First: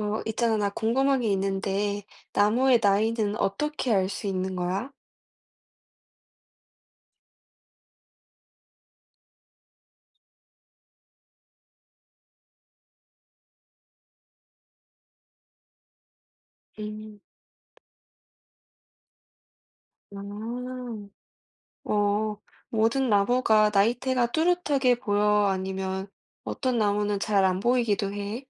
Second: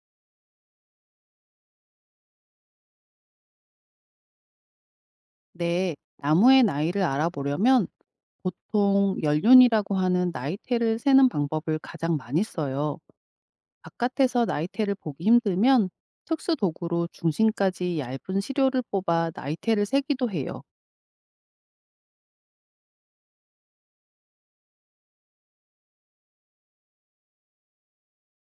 있잖아, 나 궁금한 게 있는데, 나무의 나이는 어떻게 알 수 있는 거야? 네, 나무의 나이를 알아보려면 보통 연륜이라고 하는 나이테를 세는 방법을 가장 많이 써요. 바깥에서 나이테를 보기 힘들면 특수 도구로 음, 중심까지 얇은 시료를 뽑아 나이테를 세기도 해요. 아, 어, 모든 나무가 나이테가 뚜렷하게 보여? 아니면 어떤 나무는 잘 안 보이기도 해?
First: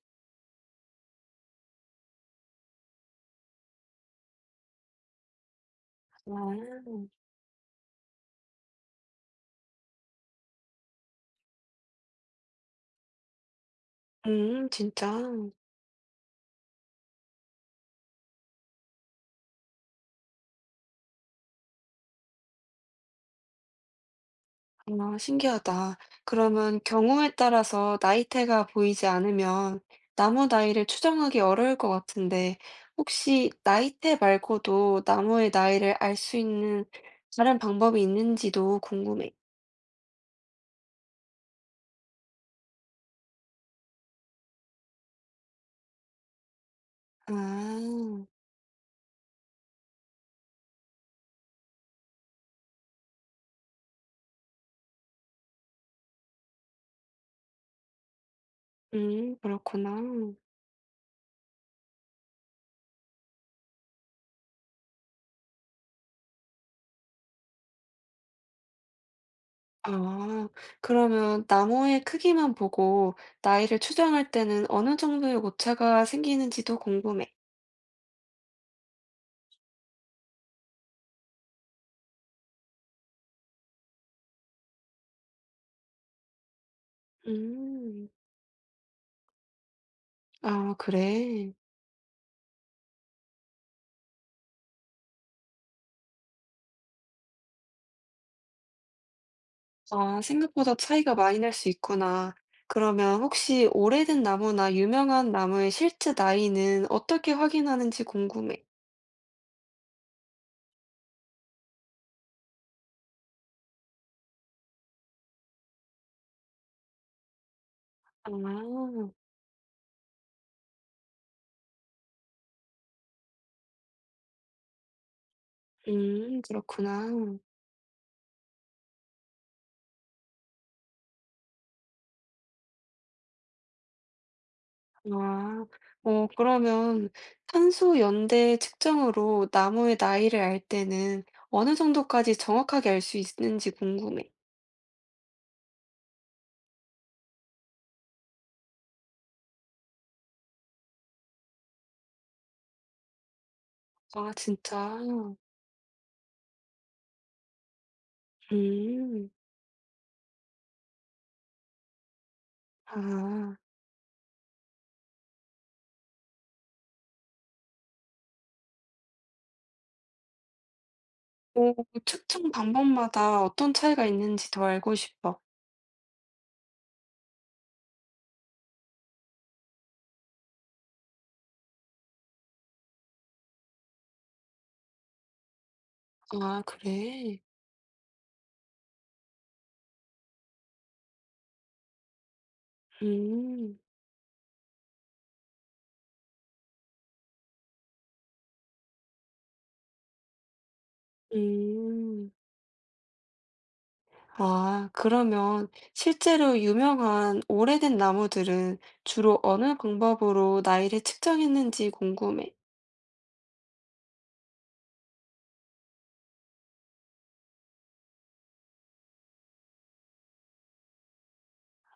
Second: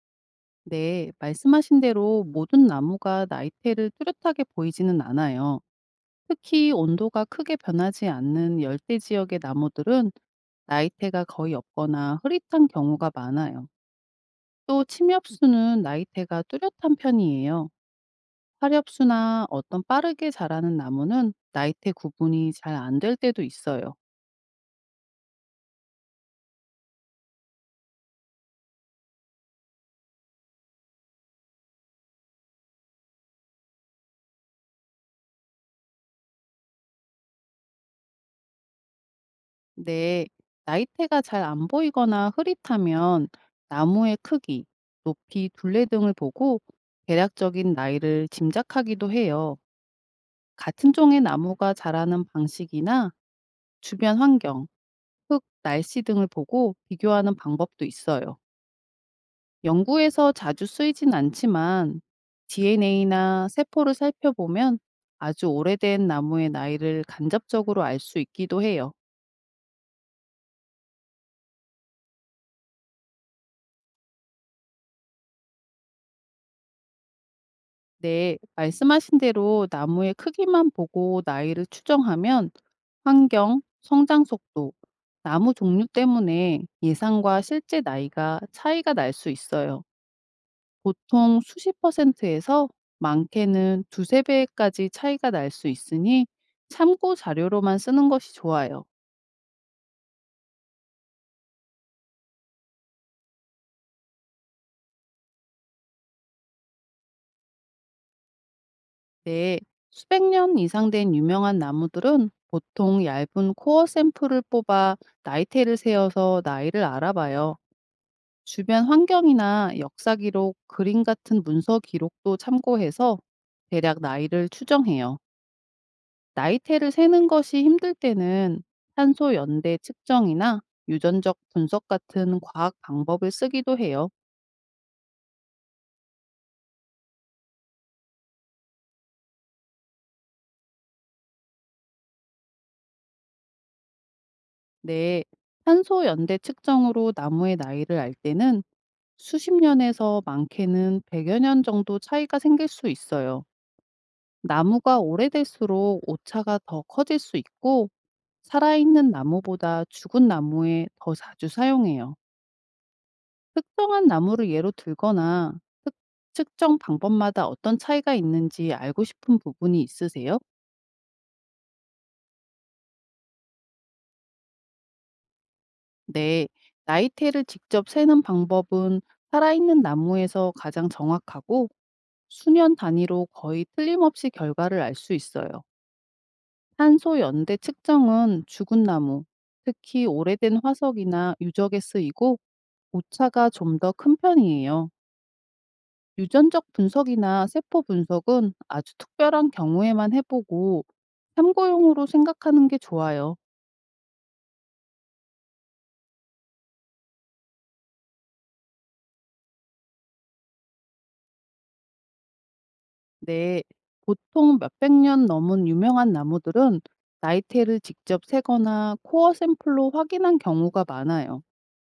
네, 말씀하신 대로 모든 나무가 나이테를 뚜렷하게 보이지는 않아요. 특히 아. 온도가 크게 변하지 않는 열대 지역의 나무들은 나이테가 거의 없거나 흐릿한 경우가 많아요. 또 진짜. 침엽수는 나이테가 뚜렷한 편이에요. 화렵수나 어떤 빠르게 자라는 나무는 나이테 구분이 잘 안 될 때도 있어요. 아 신기하다. 그러면 경우에 따라서 나이테가 보이지 않으면 나무 나이를 추정하기 어려울 것 같은데 혹시 나이테 말고도 나무의 나이를 알 수 있는 다른 방법이 있는지도 궁금해. 근데 나이테가 잘 안 보이거나 흐릿하면 나무의 크기, 높이, 둘레 등을 보고 아. 대략적인 나이를 짐작하기도 해요. 같은 종의 나무가 자라는 방식이나 주변 환경, 흙, 날씨 등을 보고 비교하는 방법도 있어요. 그렇구나. 연구에서 자주 쓰이진 않지만 DNA나 세포를 살펴보면 아주 오래된 나무의 나이를 간접적으로 알 수 있기도 해요. 아 그러면 나무의 크기만 보고 나이를 추정할 때는 어느 정도의 오차가 생기는지도 궁금해. 네, 말씀하신 대로 나무의 크기만 보고 나이를 추정하면 환경, 성장 속도, 나무 종류 때문에 예상과 실제 음. 나이가 차이가 날 수 있어요. 아 보통 그래. 수십 퍼센트에서 많게는 두세 배까지 차이가 날 수 있으니 참고 자료로만 쓰는 것이 좋아요. 아, 생각보다 차이가 많이 날 수 있구나. 그러면 혹시 오래된 나무나 유명한 나무의 실제 나이는 어떻게 확인하는지 궁금해. 네, 수백 년 이상 된 유명한 나무들은 보통 얇은 코어 샘플을 뽑아 나이테를 세어서 나이를 알아봐요. 아, 주변 환경이나 역사 기록, 그림 같은 문서 기록도 참고해서 대략 나이를 추정해요. 나이테를 그렇구나. 세는 것이 힘들 때는 탄소 연대 측정이나 유전적 분석 같은 과학 방법을 쓰기도 해요. 아, 그러면 탄소 연대 측정으로 나무의 나이를 알 때는 어느 정도까지 정확하게 알 수 있는지 궁금해. 네, 탄소 연대 측정으로 나무의 나이를 알 때는 수십 년에서 많게는 100여 년 정도 차이가 생길 수 있어요. 아, 진짜. 나무가 오래될수록 오차가 더 커질 수 있고, 살아있는 음, 나무보다 죽은 나무에 더 자주 사용해요. 아, 특정한 나무를 예로 들거나 특, 측정 방법마다 어떤 차이가 있는지 알고 싶은 부분이 있으세요? 오, 측정 방법마다 어떤 차이가 있는지 더 알고 싶어. 네, 나이테를 직접 세는 방법은 살아있는 나무에서 가장 정확하고 수년 단위로 거의 틀림없이 결과를 알 수 있어요. 아, 탄소 그래. 연대 측정은 죽은 나무, 특히 오래된 화석이나 유적에 쓰이고 오차가 좀 음. 더 큰 편이에요. 유전적 분석이나 세포 분석은 아주 특별한 경우에만 해보고 참고용으로 음. 생각하는 게 좋아요. 아 그러면 실제로 유명한 오래된 나무들은 주로 어느 방법으로 나이를 측정했는지 궁금해. 네, 보통 몇백 년 넘은 유명한 나무들은 나이테를 직접 세거나 코어 샘플로 확인한 경우가 많아요.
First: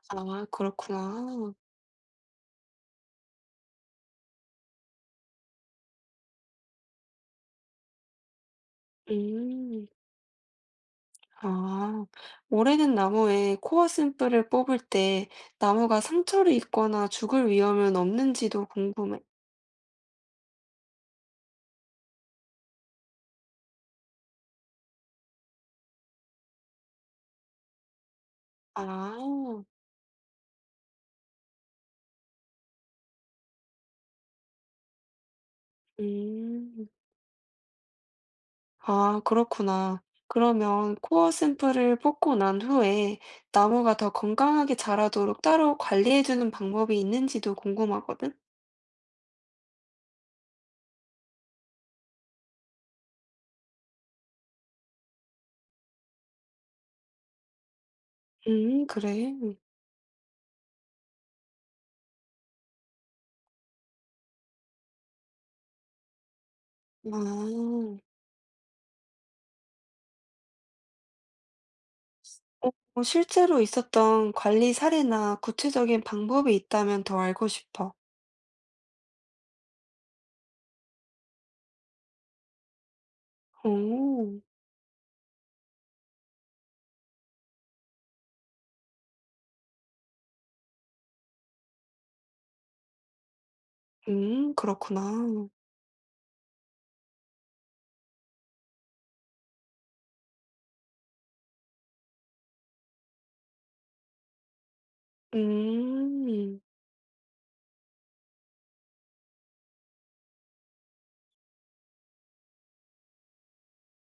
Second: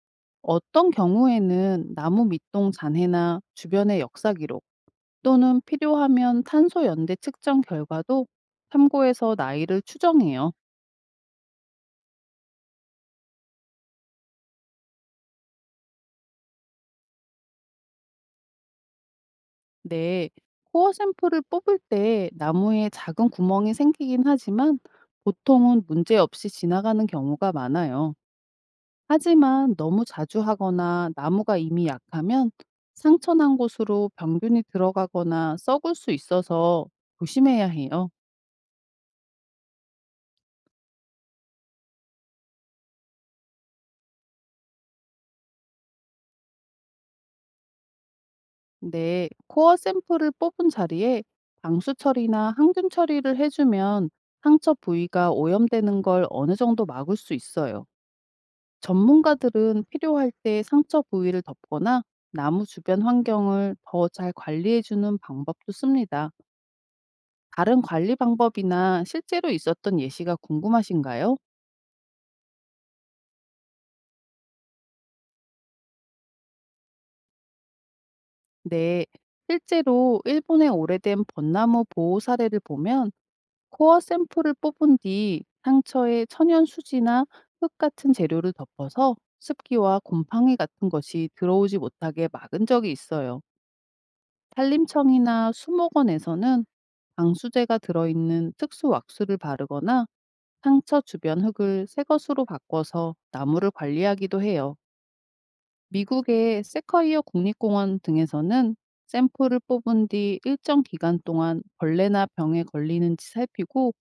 아 어떤 그렇구나. 경우에는 나무 밑동 잔해나 주변의 역사 기록, 또는 필요하면 탄소 연대 측정 결과도 참고해서 나이를 음. 추정해요. 아. 오래된 나무에 코어 샘플을 뽑을 때 나무가 상처를 입거나 죽을 위험은 없는지도 궁금해. 네, 코어 샘플을 뽑을 때 나무에 작은 구멍이 생기긴 하지만 보통은 문제 없이 지나가는 경우가 많아요. 아. 하지만 너무 자주 하거나 나무가 이미 약하면 상처 난 곳으로 병균이 들어가거나 썩을 수 있어서 음. 조심해야 해요. 아, 그렇구나. 그러면 코어 샘플을 뽑고 난 후에 나무가 더 건강하게 자라도록 따로 관리해주는 방법이 있는지도 궁금하거든? 네, 코어 샘플을 뽑은 자리에 방수 처리나 항균 처리를 해주면 상처 부위가 오염되는 걸 어느 정도 막을 수 있어요. 그래. 전문가들은 필요할 때 상처 부위를 덮거나 나무 주변 환경을 더 잘 관리해주는 방법도 씁니다. 다른 아, 관리 방법이나 실제로 있었던 예시가 궁금하신가요? 어, 실제로 있었던 관리 사례나 구체적인 방법이 있다면 더 알고 싶어. 네, 실제로 일본의 오래된 벚나무 보호 사례를 보면 코어 오, 샘플을 뽑은 뒤 상처에 천연 수지나 흙 같은 재료를 덮어서 습기와 곰팡이 같은 것이 들어오지 못하게 막은 적이 있어요. 그렇구나. 산림청이나 수목원에서는 방수제가 들어있는 특수 왁스를 바르거나 상처 주변 흙을 새 것으로 바꿔서 나무를 관리하기도 해요. 음, 미국의 세커이어 국립공원 등에서는 샘플을 뽑은 뒤 일정 기간 동안 벌레나 병에 걸리는지 살피고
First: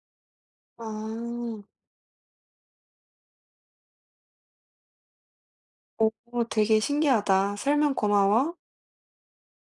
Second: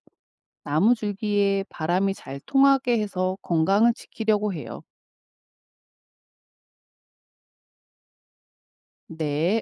나무 아, 줄기에 바람이 잘 통하게 해서 건강을 지키려고 해요. 오, 되게 신기하다. 설명 고마워. 네.